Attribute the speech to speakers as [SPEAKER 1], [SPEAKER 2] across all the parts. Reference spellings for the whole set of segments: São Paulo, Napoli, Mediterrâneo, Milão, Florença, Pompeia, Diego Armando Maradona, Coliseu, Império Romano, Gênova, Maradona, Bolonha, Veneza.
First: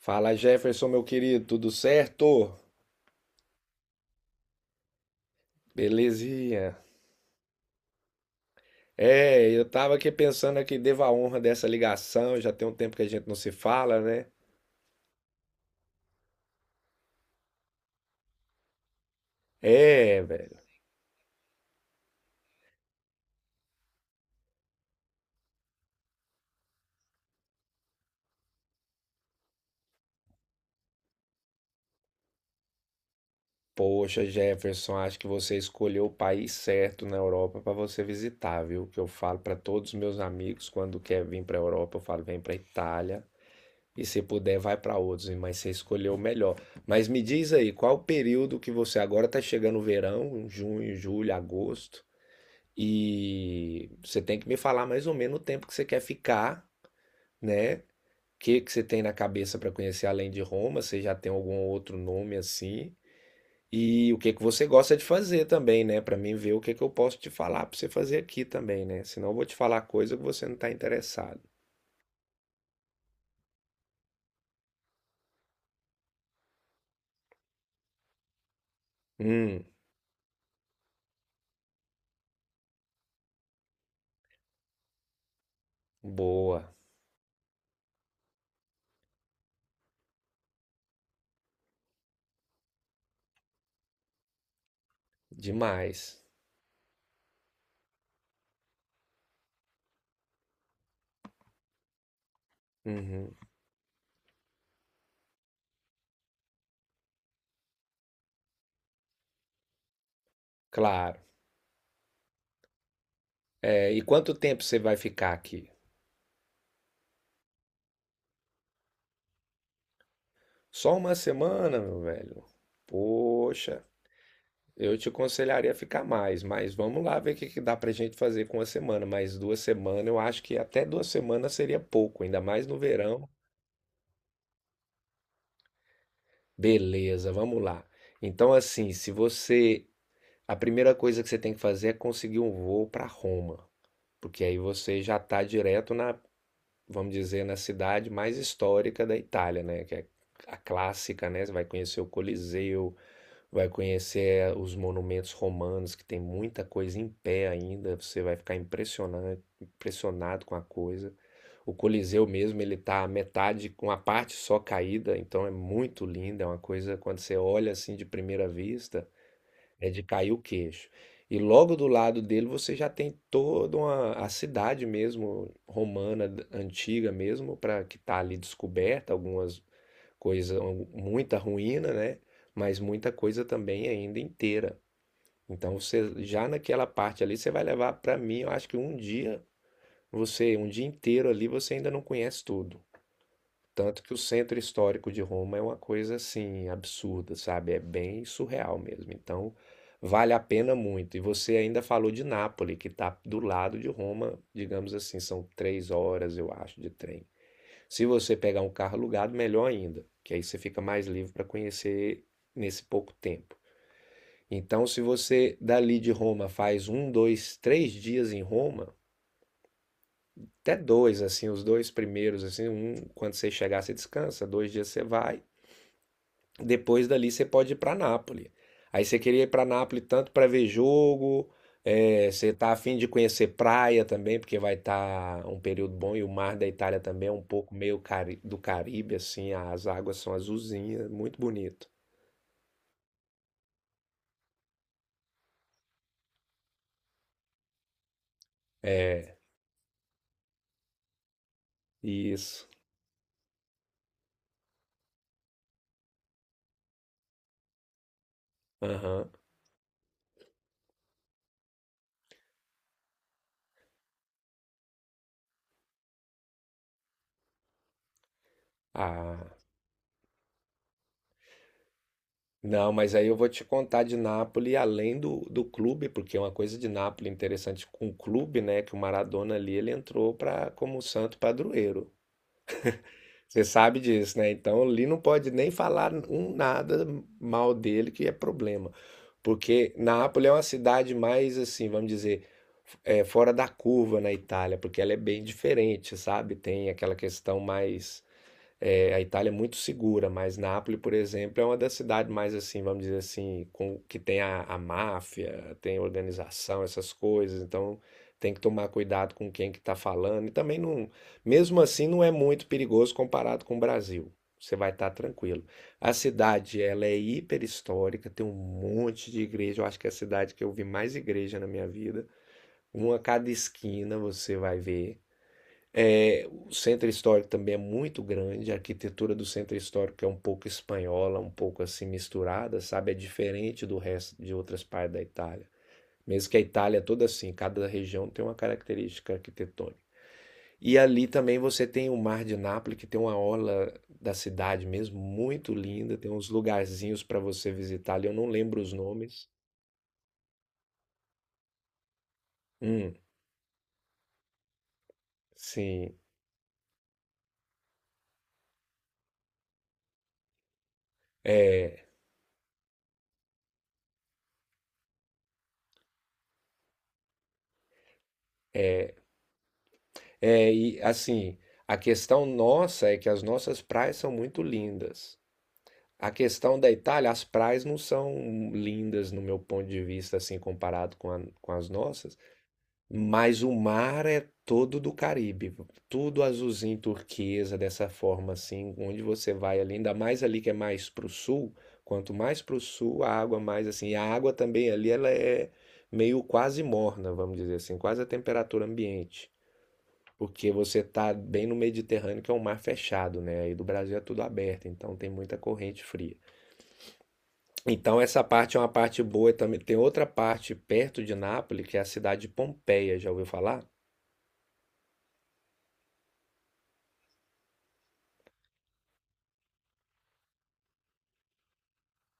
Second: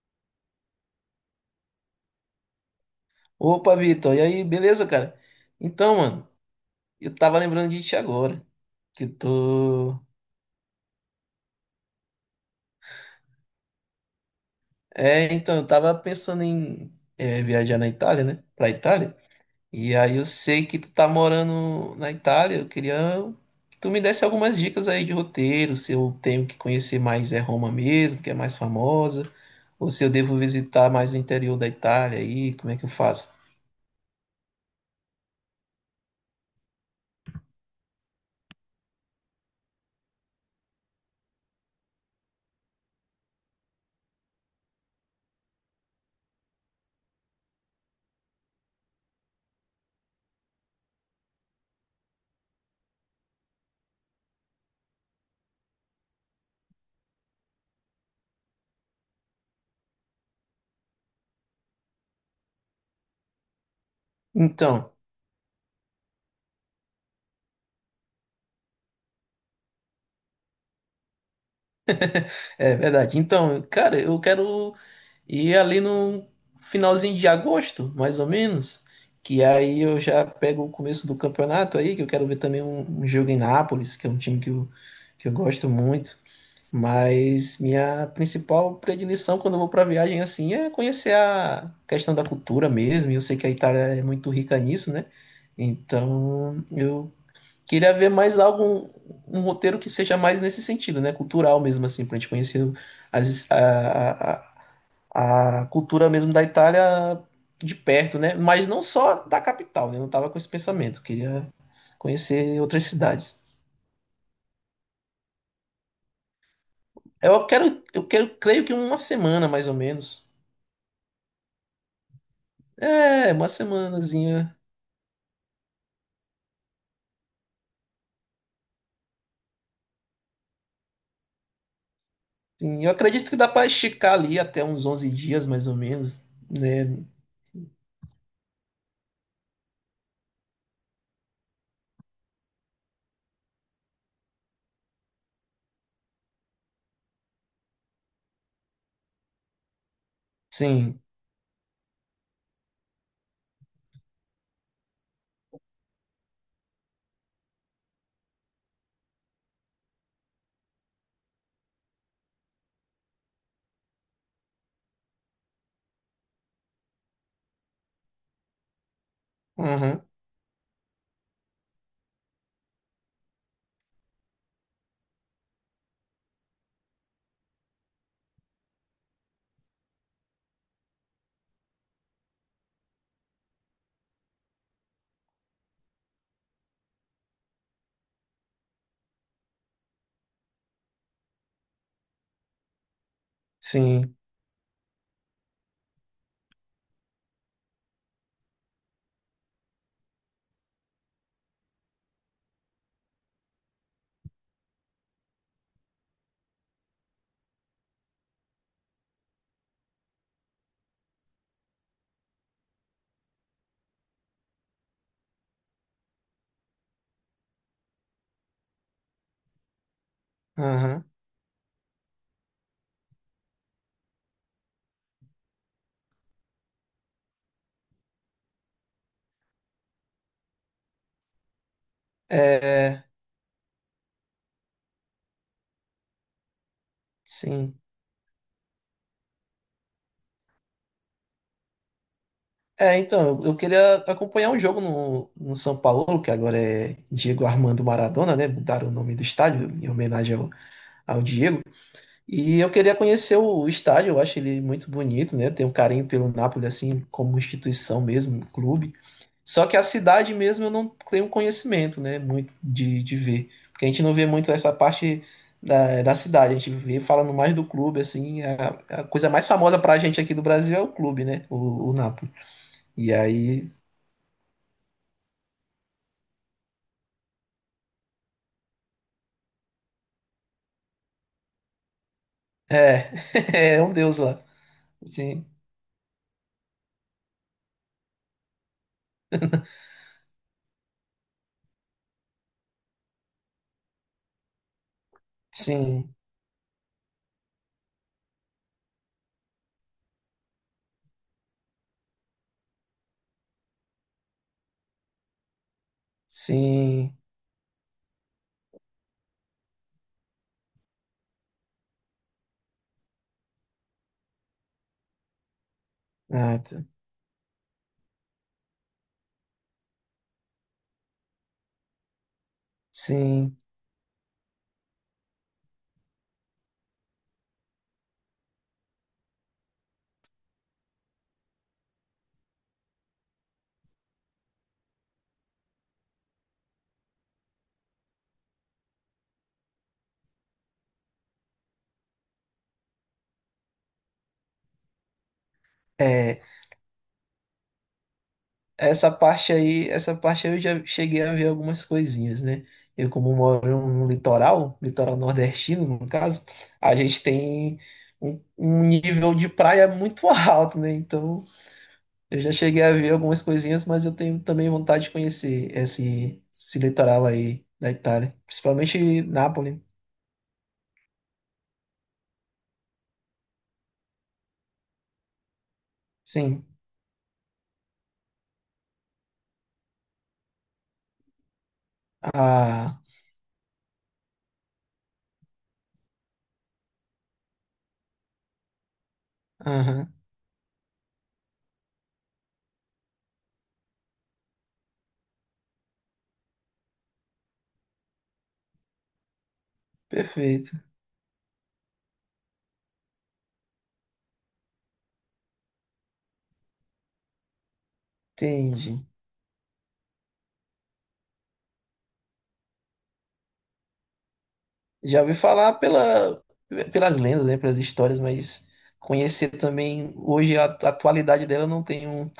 [SPEAKER 1] Fala Jefferson, meu querido, tudo certo?
[SPEAKER 2] Opa, Vitor, e aí, beleza, cara? Então, mano,
[SPEAKER 1] Belezinha.
[SPEAKER 2] eu tava lembrando de ti agora, que
[SPEAKER 1] É, eu
[SPEAKER 2] tô.
[SPEAKER 1] tava aqui pensando que devo a honra dessa ligação, já tem um tempo que a gente não se fala, né?
[SPEAKER 2] É, então, eu tava pensando em viajar na Itália, né? Pra Itália. E aí
[SPEAKER 1] É,
[SPEAKER 2] eu
[SPEAKER 1] velho.
[SPEAKER 2] sei que tu tá morando na Itália, eu queria que tu me desse algumas dicas aí de roteiro, se eu tenho que conhecer mais é Roma mesmo, que é mais famosa, ou se eu devo visitar mais o interior da Itália aí, como é que eu faço?
[SPEAKER 1] Poxa, Jefferson, acho que você escolheu o país certo na Europa pra você visitar, viu? Que eu falo pra todos os meus amigos quando quer vir pra Europa, eu falo, vem pra Itália e se puder vai pra outros, mas você escolheu o melhor. Mas me diz aí, qual o período que você agora tá chegando o verão, junho, julho, agosto? E você tem que me falar mais ou menos o tempo que você quer ficar, né? O que que você tem na cabeça para conhecer além de Roma? Você já tem algum outro nome assim? E o que que você
[SPEAKER 2] Então,
[SPEAKER 1] gosta de fazer também, né? Para mim ver o que que eu posso te falar para você fazer aqui também, né? Senão eu vou te falar coisa que você não está interessado.
[SPEAKER 2] é verdade. Então, cara, eu quero. E ali no finalzinho de agosto, mais ou menos, que
[SPEAKER 1] Hum,
[SPEAKER 2] aí eu já pego o começo do campeonato aí, que eu quero ver também um jogo em Nápoles, que é um time que eu gosto muito.
[SPEAKER 1] boa,
[SPEAKER 2] Mas minha principal predileção quando eu vou para viagem assim é conhecer a questão da cultura mesmo. E eu sei que a Itália é muito rica nisso, né?
[SPEAKER 1] demais.
[SPEAKER 2] Então eu queria ver mais algo, um roteiro que seja mais nesse sentido, né? Cultural mesmo, assim, para a gente conhecer
[SPEAKER 1] Uhum,
[SPEAKER 2] as, a, a cultura mesmo da Itália de perto, né? Mas não só da capital, né? Eu não tava com esse pensamento,
[SPEAKER 1] claro.
[SPEAKER 2] queria conhecer outras cidades.
[SPEAKER 1] É, e quanto tempo você vai ficar aqui?
[SPEAKER 2] Eu quero, creio que uma semana mais ou menos.
[SPEAKER 1] Só uma semana, meu velho.
[SPEAKER 2] É, uma
[SPEAKER 1] Poxa.
[SPEAKER 2] semanazinha.
[SPEAKER 1] Eu te aconselharia a ficar mais, mas vamos lá ver o que que dá pra gente fazer com uma semana. Mas 2 semanas, eu acho que até 2 semanas seria pouco, ainda mais no
[SPEAKER 2] Sim, eu
[SPEAKER 1] verão.
[SPEAKER 2] acredito que dá para esticar ali até uns 11 dias mais ou menos, né?
[SPEAKER 1] Beleza, vamos lá. Então, assim, se você. A primeira coisa que você tem que fazer é conseguir um voo para Roma, porque aí você já tá direto na, vamos dizer, na cidade mais histórica da Itália, né? Que é a
[SPEAKER 2] Sim.
[SPEAKER 1] clássica, né? Você vai conhecer o Coliseu. Vai conhecer os monumentos romanos, que tem muita coisa em pé ainda, você vai ficar impressionado, impressionado com a coisa. O Coliseu mesmo, ele tá a metade, com a parte só caída, então é muito lindo, é uma coisa, quando você olha assim de primeira vista, é de
[SPEAKER 2] Uhum.
[SPEAKER 1] cair o queixo. E logo do lado dele você já tem toda uma, a cidade mesmo, romana, antiga mesmo, para que tá ali descoberta, algumas coisa, um, muita ruína, né? Mas muita coisa também ainda inteira. Então você já naquela parte ali você vai levar para mim, eu acho que um dia, você, um dia inteiro ali você ainda não conhece tudo. Tanto que o
[SPEAKER 2] Sim.
[SPEAKER 1] centro histórico de Roma é uma coisa assim absurda, sabe? É bem surreal mesmo. Então vale a pena muito. E você ainda falou de Nápoles, que está do lado de Roma, digamos assim, são 3 horas, eu acho, de trem. Se você pegar um carro alugado, melhor ainda, que aí você fica mais livre para conhecer nesse pouco tempo. Então, se você dali de Roma faz um, dois, 3 dias em Roma, até
[SPEAKER 2] Uhum.
[SPEAKER 1] dois, assim, os dois primeiros, assim, um, quando você chegar, você descansa, 2 dias você vai. Depois dali você pode ir para Nápoles. Aí você queria ir para Nápoles tanto para ver jogo, é, você tá afim
[SPEAKER 2] É,
[SPEAKER 1] de conhecer praia também, porque vai estar um período bom e o mar da Itália também é um pouco
[SPEAKER 2] sim.
[SPEAKER 1] meio do Caribe, assim, as águas são azulzinhas, muito bonito.
[SPEAKER 2] É, então, eu queria acompanhar um jogo no São Paulo, que agora é Diego Armando Maradona, né? Mudaram o nome do
[SPEAKER 1] É,
[SPEAKER 2] estádio em homenagem ao Diego. E
[SPEAKER 1] isso.
[SPEAKER 2] eu queria conhecer o estádio, eu acho ele muito bonito, né? Tenho um carinho pelo Napoli, assim, como instituição mesmo, um clube.
[SPEAKER 1] Aham.
[SPEAKER 2] Só que a cidade mesmo eu não tenho conhecimento, né? Muito de ver. Porque a gente não vê muito essa parte da cidade, a gente vê falando mais do clube, assim. A coisa mais
[SPEAKER 1] Ah,
[SPEAKER 2] famosa pra gente aqui do Brasil é o clube, né? O Napoli.
[SPEAKER 1] não,
[SPEAKER 2] E
[SPEAKER 1] mas aí eu vou te
[SPEAKER 2] aí
[SPEAKER 1] contar de Nápoles além do clube, porque é uma coisa de Nápoles interessante com o clube, né? Que o Maradona ali ele entrou para como santo padroeiro. Você
[SPEAKER 2] é, é um
[SPEAKER 1] sabe
[SPEAKER 2] deus
[SPEAKER 1] disso,
[SPEAKER 2] lá.
[SPEAKER 1] né? Então, ali não
[SPEAKER 2] Sim,
[SPEAKER 1] pode nem falar um nada mal dele, que é problema. Porque Nápoles é uma cidade mais, assim, vamos dizer, é, fora da curva na Itália, porque ela é bem
[SPEAKER 2] sim,
[SPEAKER 1] diferente, sabe? Tem aquela questão mais é, a Itália é muito segura, mas Nápoles, por exemplo, é uma das cidades mais assim, vamos dizer assim, com, que tem a máfia, tem organização, essas
[SPEAKER 2] sim.
[SPEAKER 1] coisas. Então tem que tomar cuidado com quem que está falando. E também não, mesmo assim, não é muito perigoso comparado com o Brasil. Você vai estar tranquilo. A
[SPEAKER 2] Ah,
[SPEAKER 1] cidade,
[SPEAKER 2] tá.
[SPEAKER 1] ela é hiper histórica, tem um monte de igreja. Eu acho que é a cidade que eu vi mais igreja na minha vida. Uma a cada
[SPEAKER 2] Sim.
[SPEAKER 1] esquina você vai ver. É, o centro histórico também é muito grande, a arquitetura do centro histórico é um pouco espanhola, um pouco assim misturada, sabe? É diferente do resto de outras partes da Itália. Mesmo que a Itália é toda assim, cada região tem uma característica arquitetônica. E ali também você tem o Mar de Nápoles, que tem uma orla da cidade mesmo muito linda, tem
[SPEAKER 2] É,
[SPEAKER 1] uns lugarzinhos para você visitar ali, eu não lembro os nomes.
[SPEAKER 2] essa parte aí eu já cheguei a ver algumas coisinhas, né? Eu,
[SPEAKER 1] Hum,
[SPEAKER 2] como moro no litoral, litoral nordestino, no
[SPEAKER 1] sim.
[SPEAKER 2] caso, a gente tem um nível de praia muito alto, né? Então,
[SPEAKER 1] É,
[SPEAKER 2] eu já cheguei a ver algumas coisinhas, mas eu tenho também vontade de conhecer esse litoral aí da Itália,
[SPEAKER 1] é,
[SPEAKER 2] principalmente Nápoles.
[SPEAKER 1] É, e assim, a questão nossa é que as nossas praias são muito lindas. A
[SPEAKER 2] Sim.
[SPEAKER 1] questão da Itália, as praias não são lindas no meu ponto de vista, assim, comparado com, com as nossas,
[SPEAKER 2] Ah,
[SPEAKER 1] mas o mar é todo do Caribe, tudo azulzinho turquesa, dessa forma, assim, onde você vai ali, ainda
[SPEAKER 2] aham.
[SPEAKER 1] mais ali que é mais pro sul, quanto mais pro sul, a água mais assim, e a água também ali, ela é meio quase morna, vamos dizer assim, quase a temperatura ambiente. Porque
[SPEAKER 2] Perfeito.
[SPEAKER 1] você tá bem no Mediterrâneo, que é um mar fechado, né? Aí do Brasil é tudo aberto, então tem muita corrente fria. Então essa parte é uma
[SPEAKER 2] Entendi.
[SPEAKER 1] parte boa também. Tem outra parte perto de Nápoles, que é a cidade de Pompeia, já ouviu falar?
[SPEAKER 2] Já ouvi falar pelas lendas, né, pelas histórias, mas conhecer também hoje a atualidade dela eu não tenho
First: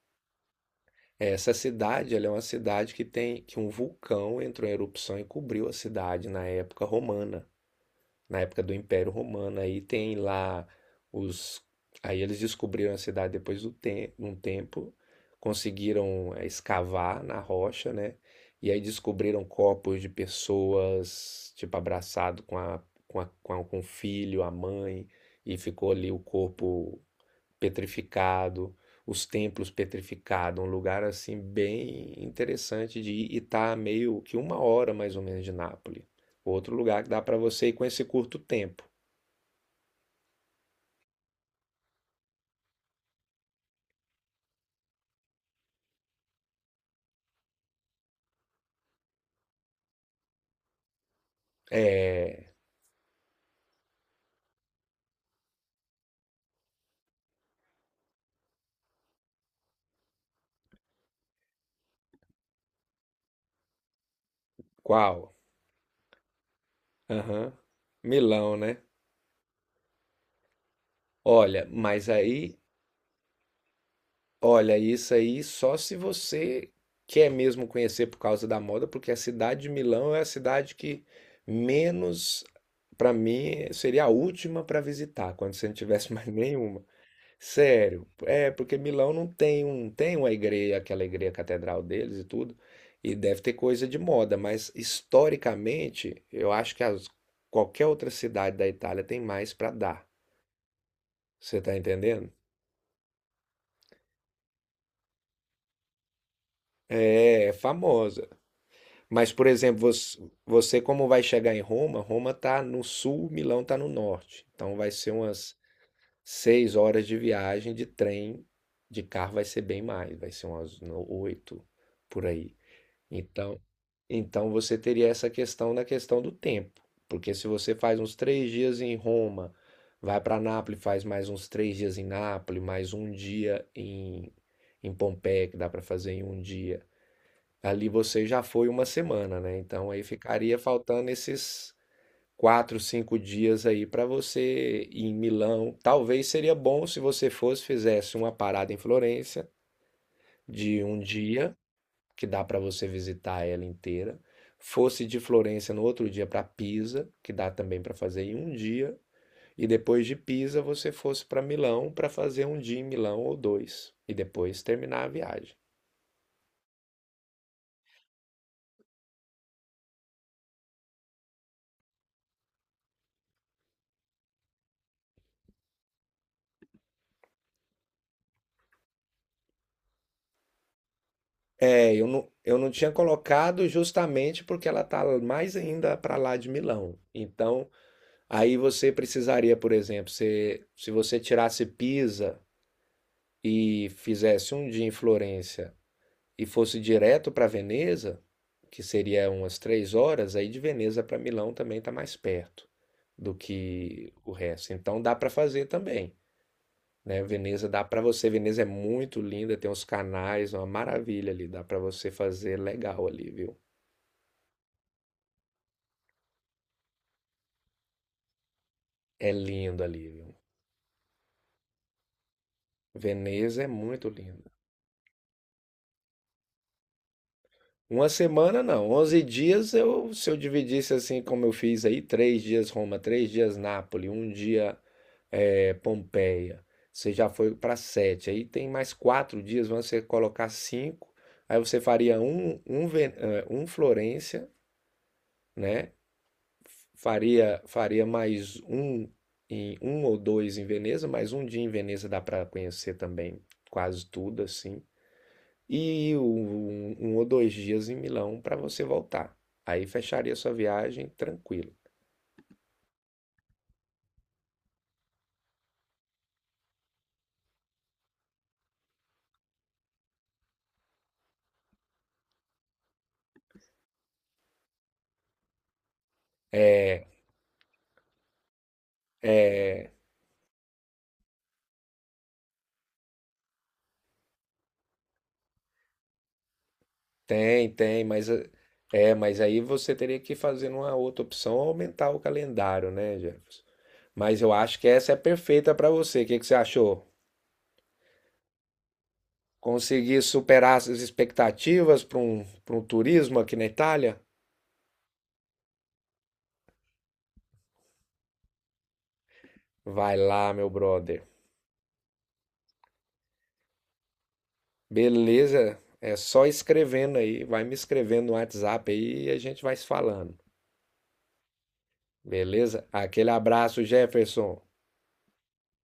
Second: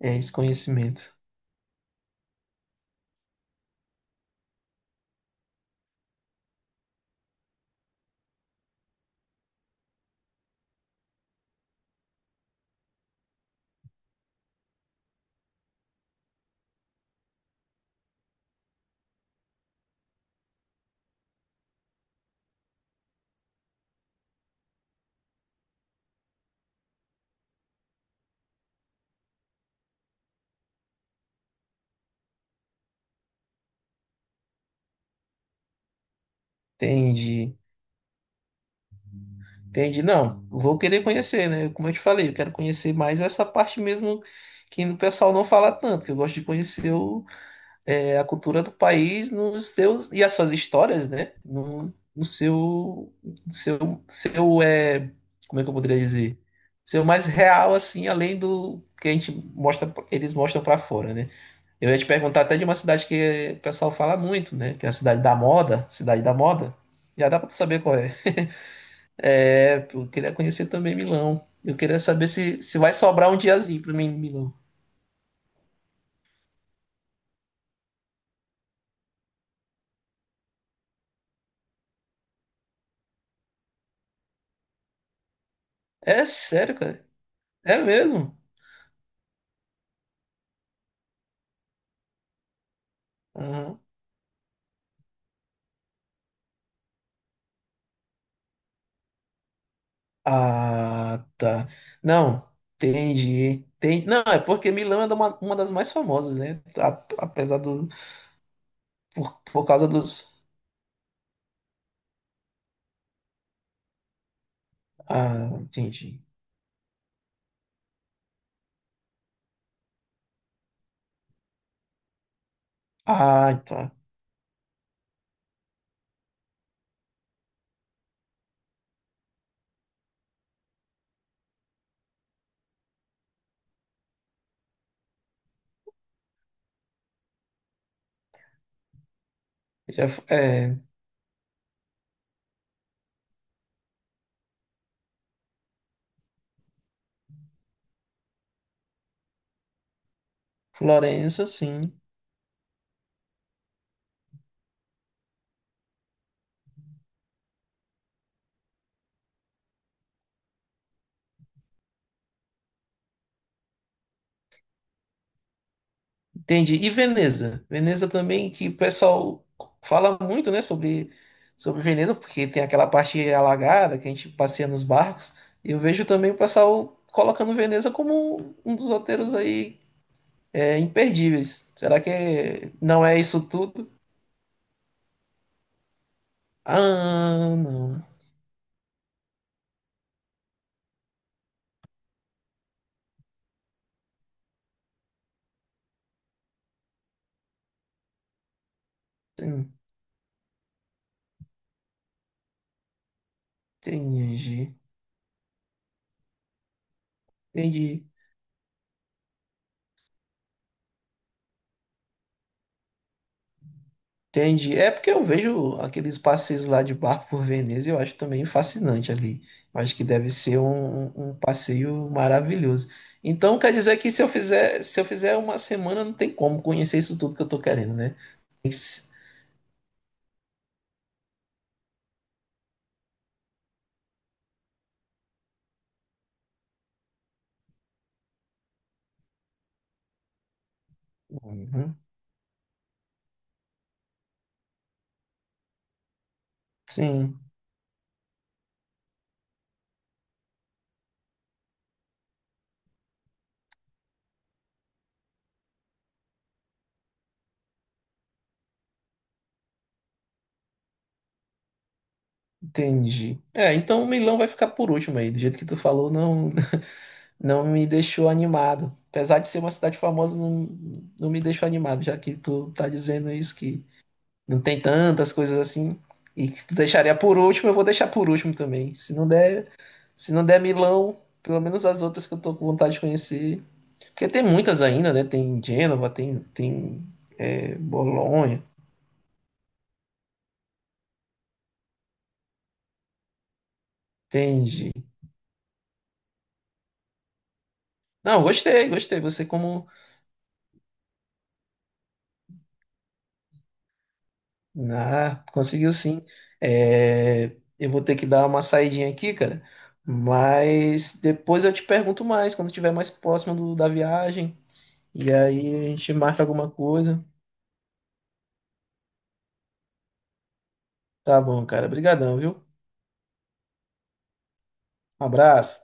[SPEAKER 2] esse conhecimento.
[SPEAKER 1] Essa cidade, ela é uma cidade que tem que um vulcão entrou em erupção e cobriu a cidade na época romana, na época do Império Romano. Aí tem lá os. Aí eles descobriram a cidade depois um tempo, conseguiram escavar na rocha, né? E aí descobriram corpos de pessoas, tipo, abraçado com a, com o filho, a mãe, e ficou ali o corpo petrificado, os templos petrificados, um lugar assim bem interessante de ir e tá meio que uma hora mais ou menos de Nápoles. Outro lugar que dá para
[SPEAKER 2] Entendi.
[SPEAKER 1] você ir com esse curto tempo.
[SPEAKER 2] Entendi. Não, vou querer conhecer, né? Como eu te falei, eu quero conhecer mais essa parte mesmo que o pessoal não fala tanto, que eu gosto de conhecer o a cultura do país nos seus e as suas histórias, né? No
[SPEAKER 1] É,
[SPEAKER 2] seu, seu, seu, é, como é que eu poderia dizer? Seu mais real, assim, além do que a gente mostra, eles mostram pra fora, né? Eu ia te perguntar até de uma cidade que o pessoal fala muito, né? Que é a cidade
[SPEAKER 1] qual?
[SPEAKER 2] da moda, cidade da moda. Já dá pra tu
[SPEAKER 1] Aham.
[SPEAKER 2] saber qual é.
[SPEAKER 1] Milão, né?
[SPEAKER 2] É, eu queria conhecer também Milão.
[SPEAKER 1] Olha,
[SPEAKER 2] Eu queria
[SPEAKER 1] mas
[SPEAKER 2] saber
[SPEAKER 1] aí,
[SPEAKER 2] se vai sobrar um diazinho pra mim em Milão.
[SPEAKER 1] olha, isso aí só se você quer mesmo conhecer por causa da moda, porque a cidade de Milão é a cidade que menos, para mim, seria a última para visitar, quando você não tivesse
[SPEAKER 2] É
[SPEAKER 1] mais
[SPEAKER 2] sério,
[SPEAKER 1] nenhuma.
[SPEAKER 2] cara? É
[SPEAKER 1] Sério,
[SPEAKER 2] mesmo?
[SPEAKER 1] é porque Milão não tem um, tem uma igreja, aquela igreja catedral deles e tudo, e deve ter coisa de moda, mas historicamente eu acho que qualquer outra cidade da Itália tem mais para dar.
[SPEAKER 2] Ah,
[SPEAKER 1] Você
[SPEAKER 2] tá.
[SPEAKER 1] tá entendendo?
[SPEAKER 2] Não, entendi. Tem, não, é porque Milão é uma das mais famosas, né? A-
[SPEAKER 1] É, é
[SPEAKER 2] apesar do.
[SPEAKER 1] famosa. Mas, por
[SPEAKER 2] Por
[SPEAKER 1] exemplo,
[SPEAKER 2] causa dos.
[SPEAKER 1] você como vai chegar em Roma? Roma tá no sul, Milão tá no norte. Então vai ser
[SPEAKER 2] Ah,
[SPEAKER 1] umas
[SPEAKER 2] entendi.
[SPEAKER 1] 6 horas de viagem de trem, de carro vai ser bem mais, vai ser umas oito por aí. Então,
[SPEAKER 2] Ah, tá.
[SPEAKER 1] então você teria essa questão na questão do tempo, porque se você faz uns 3 dias em Roma, vai para Nápoles, faz mais uns 3 dias em Nápoles, mais um dia em, em Pompeia, que dá para fazer em um dia. Ali você já foi uma semana, né? Então aí
[SPEAKER 2] Já, f-
[SPEAKER 1] ficaria
[SPEAKER 2] é,
[SPEAKER 1] faltando esses 4, 5 dias aí para você ir em Milão. Talvez seria bom se você fosse, fizesse uma parada em Florença de um
[SPEAKER 2] Florença,
[SPEAKER 1] dia
[SPEAKER 2] sim.
[SPEAKER 1] que dá para você visitar ela inteira. Fosse de Florença no outro dia para Pisa, que dá também para fazer em um dia. E depois de Pisa, você fosse para Milão para fazer um dia em Milão ou dois. E depois terminar a viagem.
[SPEAKER 2] Entendi. E Veneza? Veneza também, que o pessoal fala muito, né, sobre Veneza, porque tem aquela parte alagada que a gente passeia nos barcos. E eu vejo também o pessoal colocando Veneza como um dos roteiros aí é, imperdíveis.
[SPEAKER 1] É,
[SPEAKER 2] Será que
[SPEAKER 1] eu não tinha
[SPEAKER 2] não é isso
[SPEAKER 1] colocado
[SPEAKER 2] tudo?
[SPEAKER 1] justamente porque ela está mais ainda para lá de Milão.
[SPEAKER 2] Ah,
[SPEAKER 1] Então,
[SPEAKER 2] não.
[SPEAKER 1] aí você precisaria, por exemplo, se você tirasse Pisa e fizesse um dia em Florença e fosse direto para Veneza, que seria umas 3 horas, aí de Veneza para Milão também está mais perto do que o resto.
[SPEAKER 2] Entendi.
[SPEAKER 1] Então dá para fazer também, né? Veneza dá para
[SPEAKER 2] Entendi.
[SPEAKER 1] você. Veneza é muito linda, tem uns canais, uma maravilha ali. Dá para você fazer legal ali, viu?
[SPEAKER 2] Entendi. É porque eu vejo aqueles passeios lá de barco por Veneza e eu acho também fascinante
[SPEAKER 1] É
[SPEAKER 2] ali. Eu
[SPEAKER 1] lindo
[SPEAKER 2] acho que
[SPEAKER 1] ali,
[SPEAKER 2] deve
[SPEAKER 1] viu?
[SPEAKER 2] ser um passeio maravilhoso. Então
[SPEAKER 1] Veneza é
[SPEAKER 2] quer dizer
[SPEAKER 1] muito
[SPEAKER 2] que
[SPEAKER 1] linda.
[SPEAKER 2] se eu fizer uma semana, não tem como conhecer isso tudo que eu tô querendo,
[SPEAKER 1] Uma
[SPEAKER 2] né?
[SPEAKER 1] semana não,
[SPEAKER 2] Esse-
[SPEAKER 1] 11 dias eu, se eu dividisse assim como eu fiz aí, 3 dias Roma, 3 dias Nápoles, um dia é, Pompeia. Você já foi para sete. Aí tem mais 4 dias, vão você colocar cinco. Aí você
[SPEAKER 2] Uhum.
[SPEAKER 1] faria um, um, um Florência, né?
[SPEAKER 2] Sim,
[SPEAKER 1] Faria, faria mais um em um ou dois em Veneza, mais um dia em Veneza dá para conhecer também quase tudo assim. E um ou dois dias em Milão para você voltar. Aí fecharia sua viagem tranquilo.
[SPEAKER 2] entendi. É, então o Milão vai ficar por último aí. Do jeito que tu falou, não, não me deixou animado. Apesar de ser uma cidade famosa, não, não me deixou animado, já que tu tá dizendo isso, que não tem tantas coisas assim. E que tu
[SPEAKER 1] É,
[SPEAKER 2] deixaria por último, eu vou deixar por último também. Se não der Milão, pelo menos as outras que eu tô com vontade de conhecer. Porque tem muitas ainda, né? Tem Gênova, tem é,
[SPEAKER 1] Tem, mas
[SPEAKER 2] Bolonha,
[SPEAKER 1] mas aí você teria que fazer uma outra opção, aumentar o calendário, né, Jefferson? Mas eu
[SPEAKER 2] tem.
[SPEAKER 1] acho que
[SPEAKER 2] Ge-
[SPEAKER 1] essa é perfeita para você. O que que você achou?
[SPEAKER 2] Não, gostei, gostei. Você, como.
[SPEAKER 1] Conseguir superar as expectativas para um turismo aqui na Itália?
[SPEAKER 2] Ah, conseguiu sim. É, eu vou ter que dar uma saidinha aqui, cara.
[SPEAKER 1] Vai lá, meu
[SPEAKER 2] Mas
[SPEAKER 1] brother.
[SPEAKER 2] depois eu te pergunto mais, quando estiver mais próximo do- da viagem. E
[SPEAKER 1] Beleza?
[SPEAKER 2] aí a gente
[SPEAKER 1] É
[SPEAKER 2] marca
[SPEAKER 1] só
[SPEAKER 2] alguma
[SPEAKER 1] escrevendo
[SPEAKER 2] coisa.
[SPEAKER 1] aí, vai me escrevendo no WhatsApp aí e a gente vai se falando.
[SPEAKER 2] Tá bom, cara. Obrigadão, viu?
[SPEAKER 1] Beleza? Aquele abraço, Jefferson.
[SPEAKER 2] Um abraço.